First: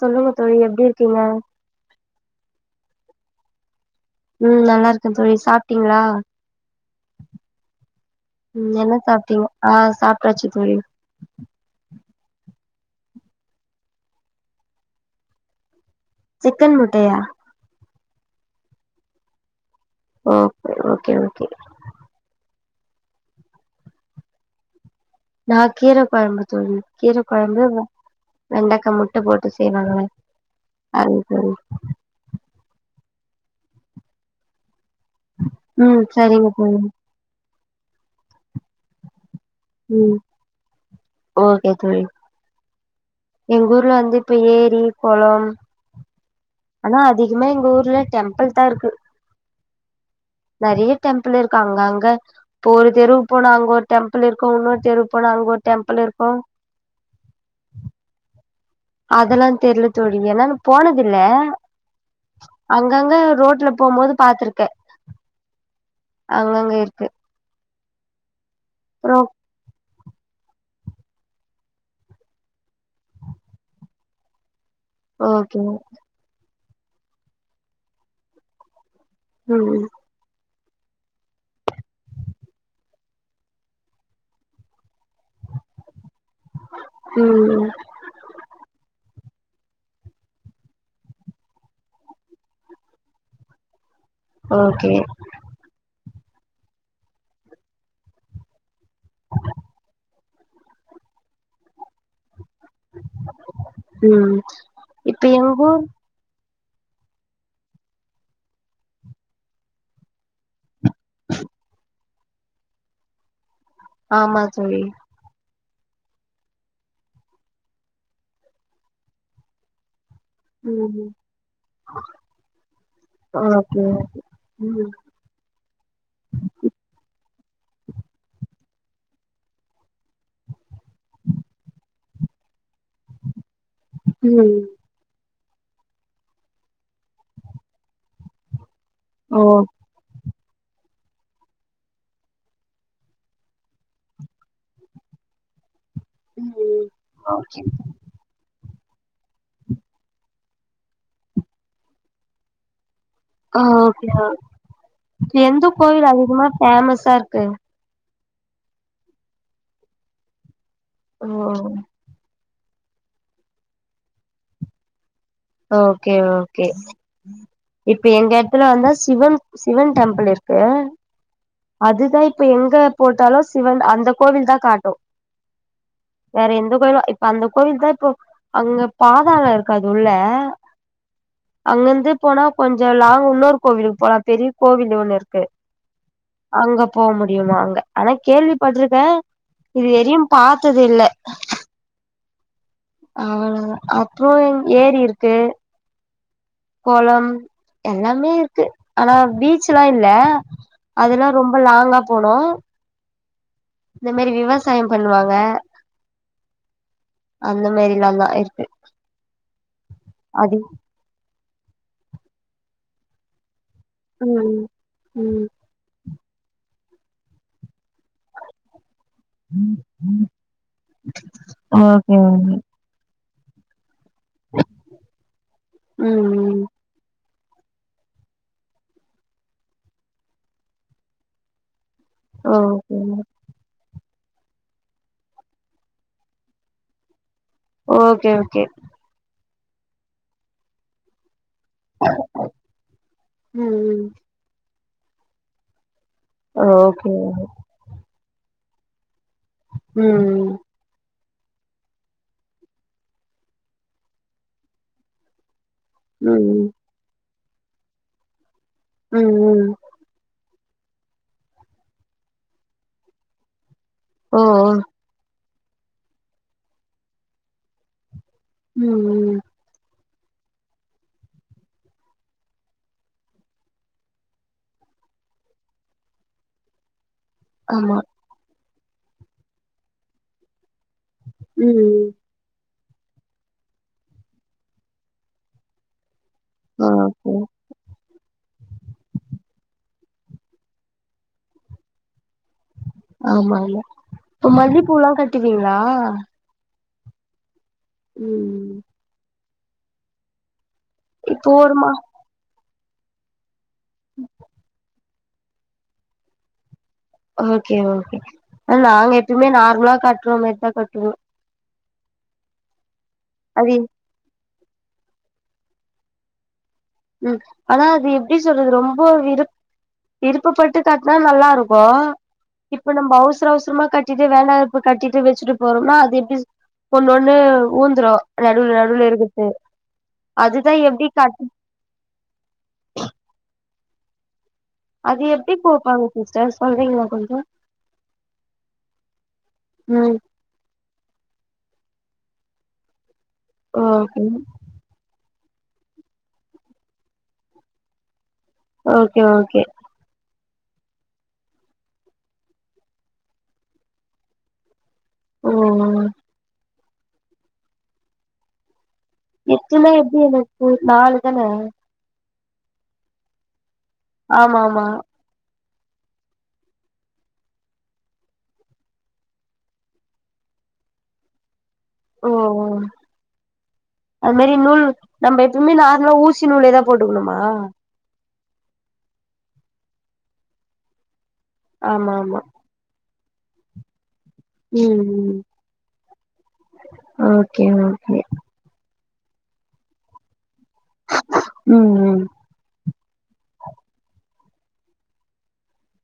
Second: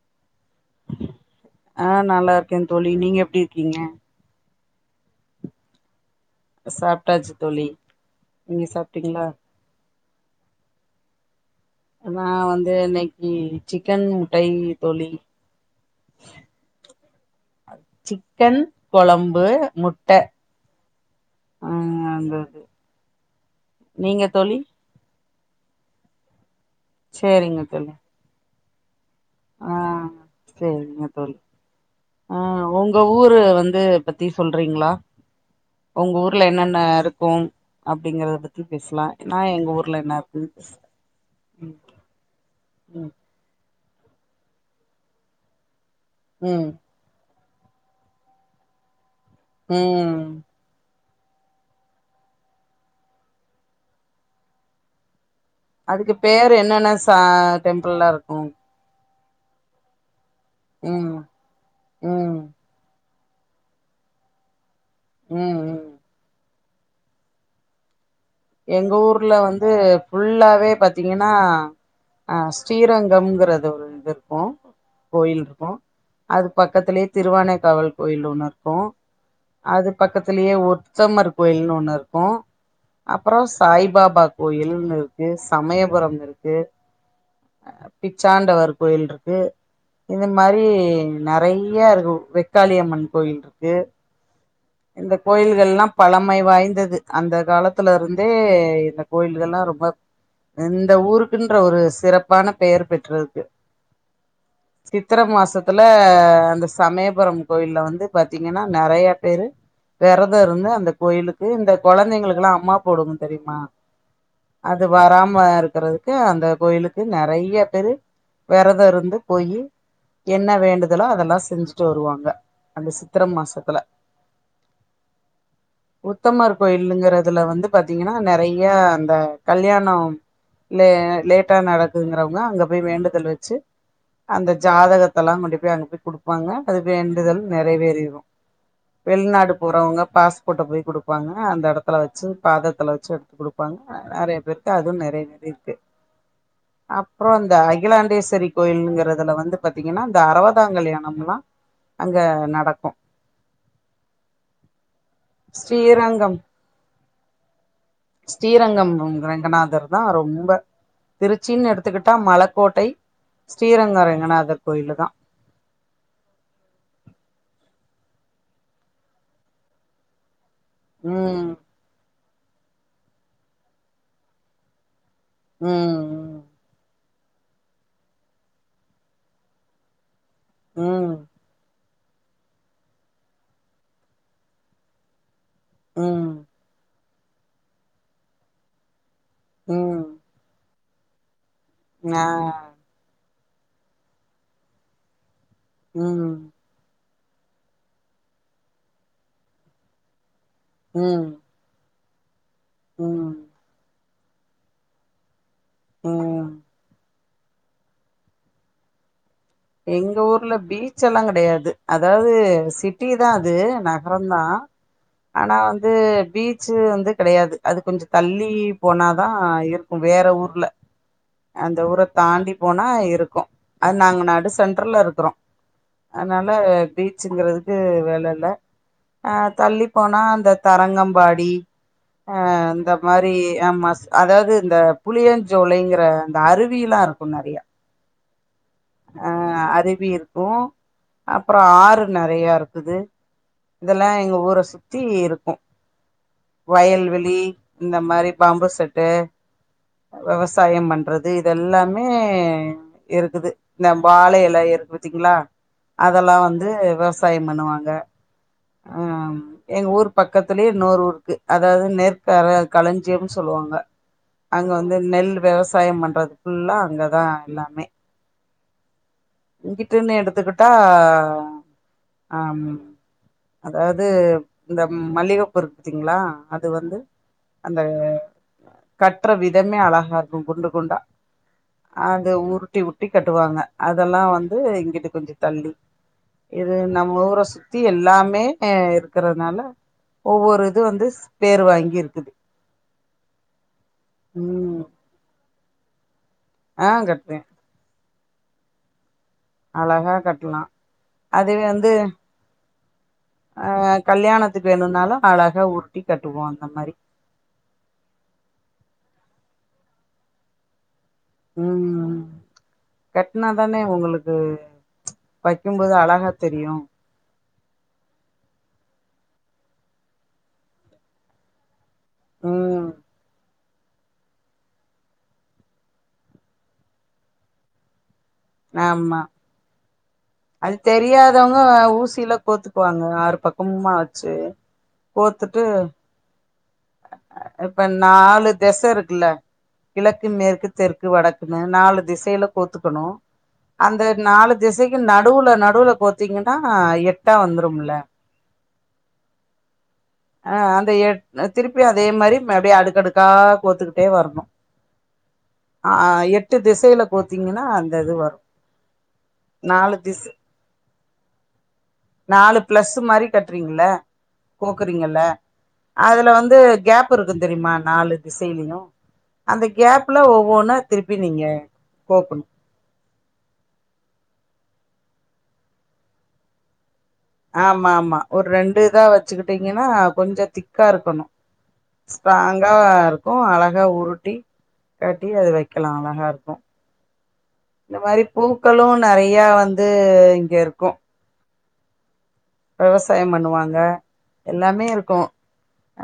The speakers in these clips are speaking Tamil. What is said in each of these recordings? சொல்லுங்க தோழி எப்டி இருக்கீங்க ஆ நல்லார்க்கே தோழி நீங்க எப்டி இருக்கீங்க ம் நல்லார்க்கே தோழி சாப்ட்டீங்ளா சாப்ட்டாச்சு தோழி நீங்க ம் என்ன சாப்ட்டீங்ளா சாப்ட்டீங்க ஆ சாப்ட்டாச்சு தோழி அதா வந்து இன்னக்கி சிக்கன் முட்டை தோழி சிக்கன் முட்டயா சிக்கன் கொழம்பு மு ஓகே ஓகே ஓகே ஆ அந்த இது நீங்க தோழி நா கீர கொழம்பு தோழி கீர சேரிங்க கொழம்பு வெ தோழி வெண்டக்கா முட் ட போட்டு ஆ செய்வாங்கல்ல அது தோழி ஆ உங்க ஊரு வந்து பத்தி சொல்றீங்களா ம் உங்க சரிங்க ஊர்ல தோழி என்னென்ன இருக் கு அப்டிங்கிறத பத்தி பேசலா நா எங் க ஊர்ல ம் என்ன இருக்கு ஓகே ம் தோழி ம் எங்க ஊர்ல வந்து இப்ப ஏரி கொளம் ம் ஆனா அதிகமா எங்க ஊர்ல டெம்பிள்தா இருக்கு ம் நெறையா டெம்பிள் இருக்கு அங்க அங்க இப்போ ஒரு தெருவுக்கு போனா அங்க ஒரு டெம்பிள் இருக்கு இன்னொரு தெருவுக்கு போனா அங்க ஒரு டெம்பிள் அதுக்கு இருக்கு பேர் என்னென்ன ச டெம்பிள்லா இருக்கு அதெல்லா தெர்ல தோழி ஏன்னா நா ம் போனதுல்ல ம் அங்கங்க ரோட்ல போம் போது பாத்துருக்கே ம் ம் அங்கங்க இருக்கு எங்க அப்றோ ஊர்ல வந்து ஃபுல்லாவே பாத்தீங்கன்னா ஆ ஸ்ரீரங்கம்ங்கறது ஒரு இது இருக்கு கோயில் ஓகே இருக்கு அது பக்கத்திலயே திருவானைக்காவல் கோயில் ஒண்ணு இருக்கு ம் ம் அது பக்கத்திலயே உத்தமர் கோயில்ன்னு ஒண்ணு இருக்கு அப்பறோ சாய் பாபா கோயில்னு இருக்கு சமயபுரம் இருக்கு ம் பிச்சாண்டவர் கோயில் இருக்கு இந்த மாரி நெறயா இருக்கு வெக்காளியம்மன் கோயில் இருக்கு ஓகே இந்த கோயில்கள்லா பழமை வாய்ந்தது அந்த காலத்துல இருந்தே இந்த கோயில்கள்ல்லா ரொம்ப இந்த ஊருக்குன்ற ஒரு சிறப் பான பெயர் பெற்றிருக்கு ம் சித்திர இப்ப எங்க மாசத்துல ஊர் அந்த சமயபுரம் கோயில்ல வந்து பாத்தீங்கன்னா நெறயா பேரு வெரதோ இருந்து அந்த கோயிலுக்கு இந்த கொழந்தைங்களுக்குல்லா அம்மா போடும் தெரியுமா ஆமா தோழி அது வராம இருக்றது க்கு அந்த கோயிலுக்கு நெறயா பேரு விரதோ இருந்து போய் என்ன ம் வேண்டுதலோ அதெல்லா செஞ்சிட்டு வருவாங்க அந்த சித்திர ம் மாசத்துல ஓகே ம் உத்தமர் கோயிலுங்கறதுல வந்து பாத்தீங்கன்னா நெறயா அந்த கல்யாணோ லே லேட்டா நடக்குதுங்குறவங்க அங்க போய் வேண்டுதல் வச்சி அந்த ம் ஜாதகத்தல்லா கொண்டு போய் அங்க போய் குடுப்பாங்க அது வேண்டுதல் நெறைவேறிரு ஓ வெளிநாடு போறவங்க பாஸ்போர்ட்ட போய் குடுப்பாங்க அந்த இடத் துல வச்சி பாதத்துல வச்சி எடுத்து குடுப்பாங்க நெறயா பேருக்கு அதுவு நெறவேறிருக்கு ம் ம் அப்பறோ இந்த ஓகே அகிலாண்டேஸ்வரி கோயில்இங்கறதுல வந்து பாத்தீங்கன்னா இந்த அறுவதாம் கல்யாணம் தா அங்க நடக்கு ஓகே எந்த கோயில் ஸ்ரீரங்கம் அதிகமா பேமஸா இருக்கு ஸ்ரீரங்கம் ரங்கநாதர் தா ரொம்ப ஓ திருச்சின்னு எடுத்துக்கிட் மலக்கோட்டை ஸ்ரீரங்க ரங்கநாதர் கோயிலு தா ஓகே ஓகே இப்ப எங்க இடத்துல வந்தா சிவன் சிவன் டெம்பிள் இருக்கு ம் அதுதா இப்ப எங்க போட்டாலு சிவன் அந்த கோவில் தா காட்டு ம் வேற எந்த கோயிலு இப்ப அந்த கோயில தா இப்போ அங்க பாதாளம் இருக்க அது உள்ள ம் அங்கிருந்து போனா கொஞ்ச லாங் இன்னொர் கோவிலுக்கு போலா பெரிய கோவில் ஒண்ணு இருக்கு ம் அங்க போக முடியுமா அங்க ஆனா கேள்விப்பட்டிருக்கே இது எதையும் ம் பா து இல்ல ஆ அ அப்போ ஏரி இருக்கு ம் கோலம் எல்லாமே இருக்கு ஆனா பீச்லா இல்ல ம் அதெல்லா ரொம்ப ரொம்ப லாங்கா போன ம் இந்த மாரி விவசாயம் பண்ணுவாங்க ம் அந்த மாரில்லா இல்லம இருக்கு எங்க ஊர்ல அது பீச்சலா கெடையாது அதாவது சிட்டி தா அது ந மறந்தா ம் ம் ஆனா வந்து பீச்சு வந்து கெடையாது அது கொஞ்ச தள்ளி போனாதா இருக்கு வேற ஊர்ல அந்த ஊர ஓகே தாண்டி ஓகே போன இருக்கு அது நாங்க நாடு சென்ட்ரல்ல இருக்கிறோ ம் அதனால ம் இப்போ பீச்சுங்கிறதுக்கு வேல இல்ல ஆ தள்ளி போனா அந்த தரங்கம்பாடி இந்த ஓகே மாரி ஆம் மஸ் அதாவது இந்த புளியஞ்சோலைங்கிற அந்த அருவியல்லா இருக்கு நெறையா ஓகே ஓகே அ அருவி இருக்கு அப்பற ஆறு நெறைய இருக்குது ம் ம் இதெல்லா எங்க ஊர சுத்தி இருக்கு ஓகே வயல்வெளி இந்த மாரி பாம்பு செட்டு ம் விவசாயம் பண்றது அது இதெல்லாமே இருக்குது இந்த வாழையில இருக்கு பத்தீங்களா அதெல்லா வந்து ம் விவசாய பண்ணுவாங்க ஆ ம் ம் எங்க ஊரு பக்கத்துலயே இன்னோரு ஊரு இருக்கு அதாவது நெற் களஞ்சியம்ன்னு சொல்லுவாங்க ஓ அங்க வந்து நெல் விவசாயம் பண்றது ஃபுல்லா அங்கதா எல்லாமே ம் ம் உங்கிட்டன்னு எடுத்துக்கிட்டா ஆம் அதாவது இந்த மல்லிகை பூ இருக்கு பாத்திங்களா அது வந்து அந்த ஆமா கட்டுற விதமே அழகா இருக்கு குண்டு குண்டா ம் அத உருட்டி ‌உருட்டி கட்டுவாங்க அதெல்லா வந்து கொஞ்ச தள்ளி இது ஆ நம்ம ஓகே ஊர சுத்தி எல்லாமே இருக் இருக்கறிதுனால ஒவ்வொரு இது வந்து பேர் வாங்கி இருக்குது ஆமாங்க இப்ப ம் மல்லிப்பூல்லாம் கட்டுவீங்களா ஆ கட்டுவேன் ம் அழகா கட்டலாம் இப்போ அதுவே ஒருமா வந்து கல்யாணத்துக்கு வேணும்னாலும் அழக உருட்டி கட்டுவோம் அந்த மாறி ஓகே ஓகே நாங்க எப்பயுமே நார்மலா கட்டுறோம் மேறிதான் கட்டுவோம் ம் கட்டினா அது தானே உங்களுக்கு வைக்கும்போது அழகா தெரியும் ம் ஆனா அது எப்படி சொல்றது ரொம்ப விரு விருப்பப்பட்டு கட்னா நல்லா இருக்கும் இப்போ ம் இப்ப நம்ப அவசர அவசரமா கட் இது வேணா இப்ப கட்டிட்டு வெச்சுட்டு போறோம்னா அது எப்படி ஒண்ணு ஒண்ணு ஊந்துரும் நடுவுல நடுவுல ஆமா இருக்குறது அது அதுதான் எப்படி கட் தெரியாதவங்க ஊசியில கோத்துக்குவாங்க ஆறு பக்கமுமாச்சு அது எப்படி கோப்பாங்க சிஸ்டர் சொல்றீங்களா கொஞ்சம் இப்ப நாலு தெச இருக்குல்ல ம் கிழக்கு மேற்கு தெற்கு வடக்குன்னு நாலு திசையில கோத்துக்கணும் அந்த ஓகே நாலு திசைக் நடுவுல நடுவுல கோத்தீங்கன்னா எட்டா வந்துரும்ல ஓகே ஓகே ஆ அந்த எட திருப்பி அதே மாறி அப்படியே அடுக்கடுக்கா கோத்துக்கிட்டே வரணும் ஓ அ எட்டு திசையில கோத்தீங்கன்னா அந்த இது வரும் எட்துமே எப்படி எனக்கு நாலு தானே நாலு பிளஸ் மாதிரி கட்டுறீங்கல்ல ஆமா ஆமா கோக்குறீங்கல்ல அதுல வந்து கேப் இருக்கும் தெரியுமா நாலு திசையிலயும் அந்த கேப்ல ஒவ்வொன்னு திருப்பி நீங்க ஓ கோக்கணு ஓ அது மாதி நூல் நம்ப எப்பவுமே நார்மலா ஊசி நூல் ஏதா போட்டுக்கணுமா ஆமா ஆமா ஒரு ரெண்டு இதா வச்சுக்கிட்டீங்கன்னா கொஞ்சம் திக்கா இருக்கனும் ஆமா ஆமா ஸ்ட்ராங்கா இருக்கும் அழகா உருட்டி ம் கட்டி ம் அத வைக்கலாம் அழகா இருக்கும் ஓகே இந்த ஓகே மாறி பூ ளும் நிறையா வந்து இங்க இருக்கும் ம் ம் விவசாயம் பண்ணுவாங்க எல்லாமே இருக்கும்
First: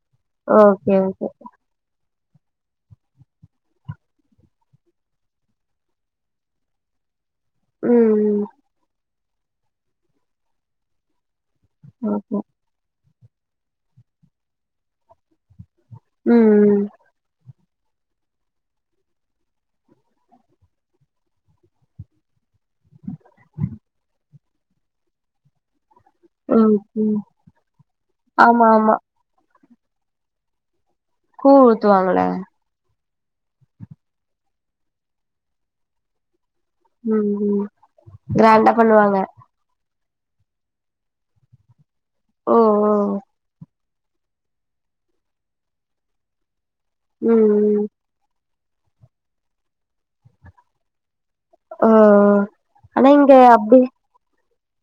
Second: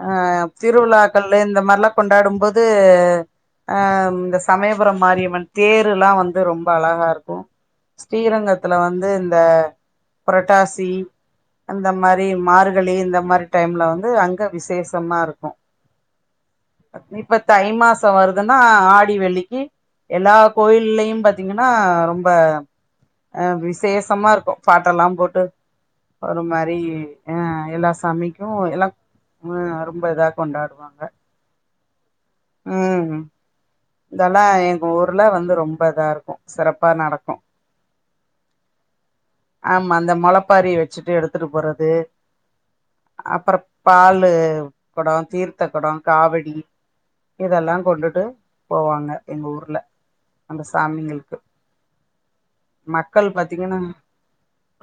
ஆ ஓகே ஓகே திருவிழாக்கள்ந்து இந்த மாறில்லாம் கொண்டாடும்போது அ இந்த சமயபுரம் மாரியம்மன் தேரு எல்லாம் வந்து ரொம்ப அழகா இருக்கும் ம் ம் ஸ்ரீரங்கத்துல வந்து இந்த புரட்டாசி அந்த மாறி ஓகே மார்கழி இந்த மாறி டைம்ல வந்து அங்க விசேஷமா இருக்கும். ம் ம் இப்பத்த தை மாசம் வருதுன்னா ஆடி வெள்ளிக்கு எல்லா கோயில்லயும் பாத்தீங்கன்னா ரொம்ப அ விசேஷமா இருக்கும் பாட்டெல்லாம் போட்டு ஒரு ம் மாறி ம் ஆ எல்லா சாமிக்கும் ஆமா ஆமா எல்லாம் ம் ரொம்ப இதா கொண்டாடுவாங்க கூல் ஊத்துவாங்கள ஆ இதெல்லா எங்க ஊர்ல வந்து ரொம்ப இதா இருக்கு சிறப் ம் ம் கிராண்டா பண்ணுவாங்க ஆமா அந்த மொளப்பாரி வச்சிட்டு எடுத்துட்டு போறது ஓ ஓ அப்புற பால் குடோ தீர்த்த குடோ காவடி ம் ம் இதெல்லா கொண்டுட்டு போவாங்க எங்க ஊர்ல அந்த சாமிங்களுக்கு ஆ ஆனா மக்கள் இங்க பாத்தீங்கன்னா அப்டி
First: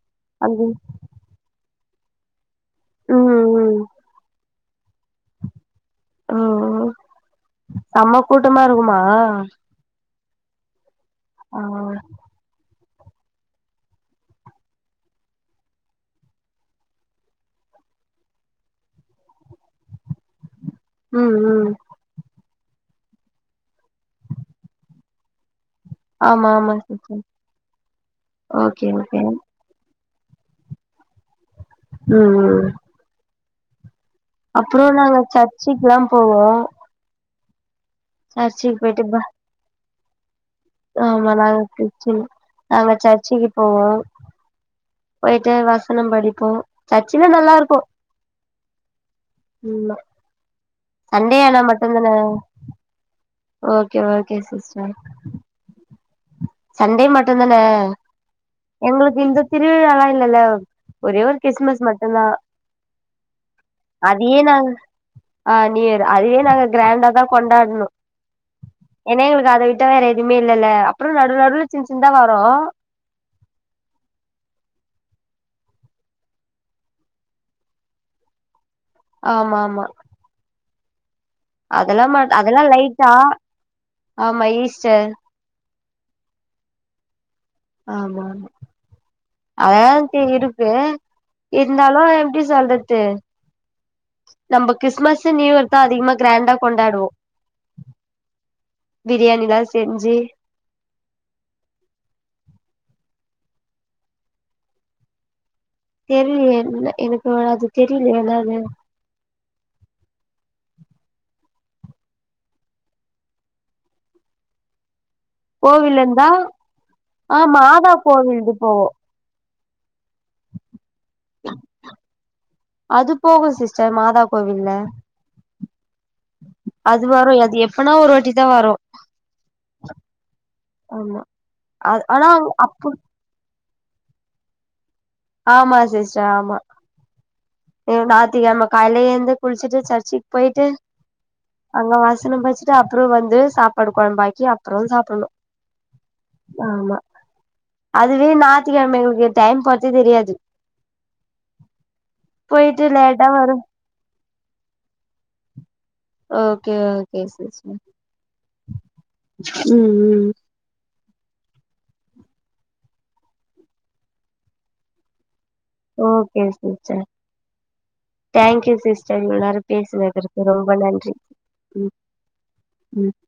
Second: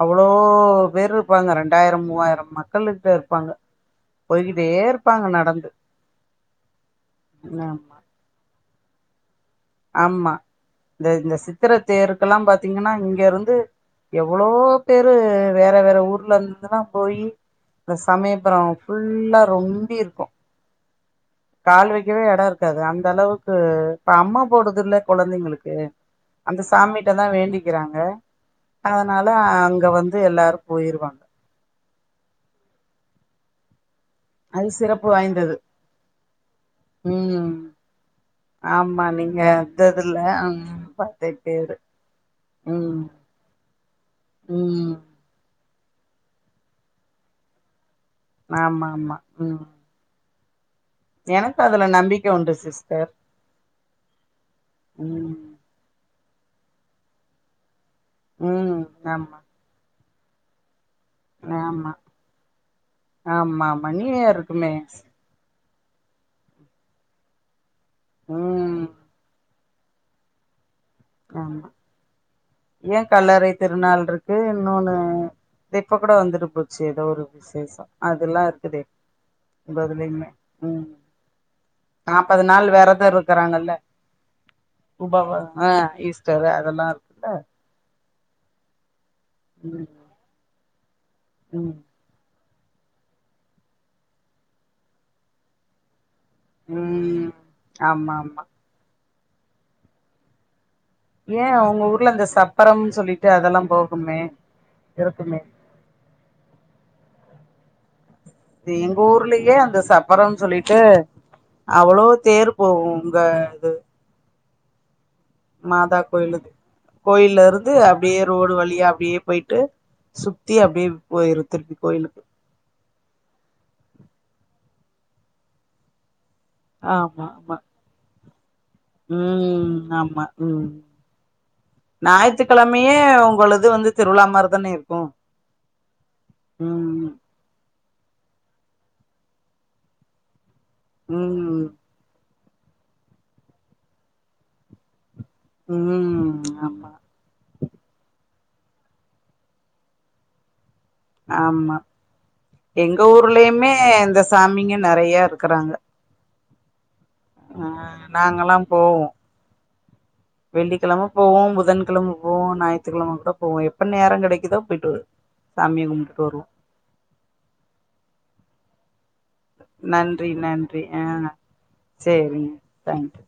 அவ்ளோ அது பேரு ப்பாங்க ரெண்டாயிரோ மூவாயிரோ மக்கள்ட்ட ம் ம் இருப்பாங்க ம் போய்கிட்டே இரு ப்பாங்க நடந்து ம் இன்ன செம்ம கூட்டமா இருக்குமா ஆமா இந்த இந்த ஆ சித்திரத்தேருக்கெல்லா பாத் த்தீங்கன்னா இங்க இருந்து எவ்ளோ பேரு வேற வேற ஊர்ல இருந்துலா போயி இந்த சமயபுரோ ஃபுல்லா ரொம்பி இருக்கு ம் ம் கால் வைக்கவே எடோ இருக்காது அந்த அளவுக்கு அம்மா போடுது இல்ல கொழந்தைங்களுக் க்கு ஆமா அந்த ஆமா சிஸ்டர் சாமிட்டதா வேண்டிக்கிறாங்க ஓகே ஓகே அதனால ம் அங்க வந்து எல்லாரு போயிருவாங் ம் ம் அது அப்புறோ சிறப்பு நாங்க வாய்ந்தது சர்ச்சுக்கெல்லா போவோ ம் சர்ச்சுக்கு போயிட்டு ஆமா ப நீங்க அத்ததுல்ல ம் பாத்தே ஆமா நாங்க பேரு கிறிஸ்டின் நாங்க ம் சர்ச்சுக்கு போவோ ம் போயிட்டு வசனம் படிப்போ சர்ச்சுலா நல்லா இருக்கு ஆமா ஆமா ம் சண்டே ஆனா மட்டுதான இப்ப சிஸ்டர் ஓகே ஓகே சிஸ்டர் ம் சண்டே மட்டுதான ம் எங்களுக்கு ஆமா இந்த திருவிழாலா இல்லல்ல ஒரே ஒரு கிறிஸ்மஸ் ஆமா மட்டுதா ஆமா ஆமா நியூ இயர் அதயு நாங்க இருக்குமே ஆ நியூயர் அதுவே நாங்க கிராண்டாதா கொண்டாடணு ம் ஏன்னா எங்களுக்கு அத விட் ட்டா வேற எதுவுமே இல்லல்ல அப்புறோ நடு நடுல ஆமா சின்ன சின்னந்தா வரு ஏ கல்லறை திருநாள் இருக்கு இன்னொன்னு இப்ப கூட வந்துட்டு போச்சி எதோ ஒரு விசேஷம் அதுல்லா இருக்குது ஆமா ஆமா வதுலியுமே ம் அதெல்லா மாட் நாப்பது அதெல்லா நாள் லைட்டா வெரதம் இருக்கிறாங்கல்ல ஆமா ஈஸ்டர் [unintelligible] ஆ ஈஸ்டர் அதெல்லா இருக் ஆமா ஆமா ம் அதாச்சி இருக்கு ம் இருந்தாலு எப்டி சொல்லது நம்ம கிறிஸ்மஸ் நியூ இயர் த்தா தா அதிகமா கிராண்டா கொண்டாடுவோ ம் ஆமா ஆமா பிரியாணிலா செஞ்சி ஏ அவுங்க ஊர்ல அந்த சப்பரம்னு சொல்லிட்டு அதெல்லா போகுமே இருக்குமே தெரிலயே என் எனக்கு அவல அது தெரியலயே என்னனு இது எங்க ஊர்லியே அந்த சப்பரம்ன் சொல்லிட்டு அவ்ளோ தேர் போகு உங்க இது மாதா கோவில் இருந்தா கோயிலு ஆ கோயில்ல இருந்து மாதா அப்டியே கோவில் ரோடு இது போவோ வழியா அப்டியே போயிட்டு சுத்தி அப்டியே போயிரு திருப்பி கோயிலுக்கு அது போகு சிஸ்டர் மாதா கோவில்ல அது ஆமா வரு அது ஆமா எப்பனா ஒரு வாட்டி தா வரு ம் ஆமா ம் ஆமா அது ஆனா அப்ப ஞாயிறுக்கெழமையே உங்களது வந்து திருவிழா மாரி தானே இருக்கு ஆமா சிஸ்டர் ஆமா ம் ஞாயிற்றுக்கெழம காலிலே ஏந்து குளிச்சுட்டு சர்ச்சிக்கு போயிட்டு ம் அங்க வாசனம் படிச்சுட்டு அப்றோ வந்து சாப்பாடு கெழம்பாக்கி அப்புறோ சாப்பிட்ணு ம் ஆமா அதுவே ஞாயித்துக்கெழம எங்களுக்கு டைம் போறதே தெரியாது ஆமா போயிட்டு எங்க லேட்டா வரும் ஊர்லயுமே இந்த சாமிங்க நெறைய இருக்கிறாங்க ஓகே ஓகே சிஸ்டர் நாங்கல்லா போவோ ம் ம் வெள்ளிக்கிழம போவோ புதன்கிழம போவோ ஞாயித்துக்கெழம கூட போவோ எப்ப நேர கெடைக்குதோ போயிட்டு வரு ஓகே சிஸ்டர் தேங்கியூ சிஸ் டர் இவ்ளோநேரோ நன்றி பேசுனதுர்கு ரொம்ப ஆ நன்றி சேரிங்க தேங்க்யூ ம்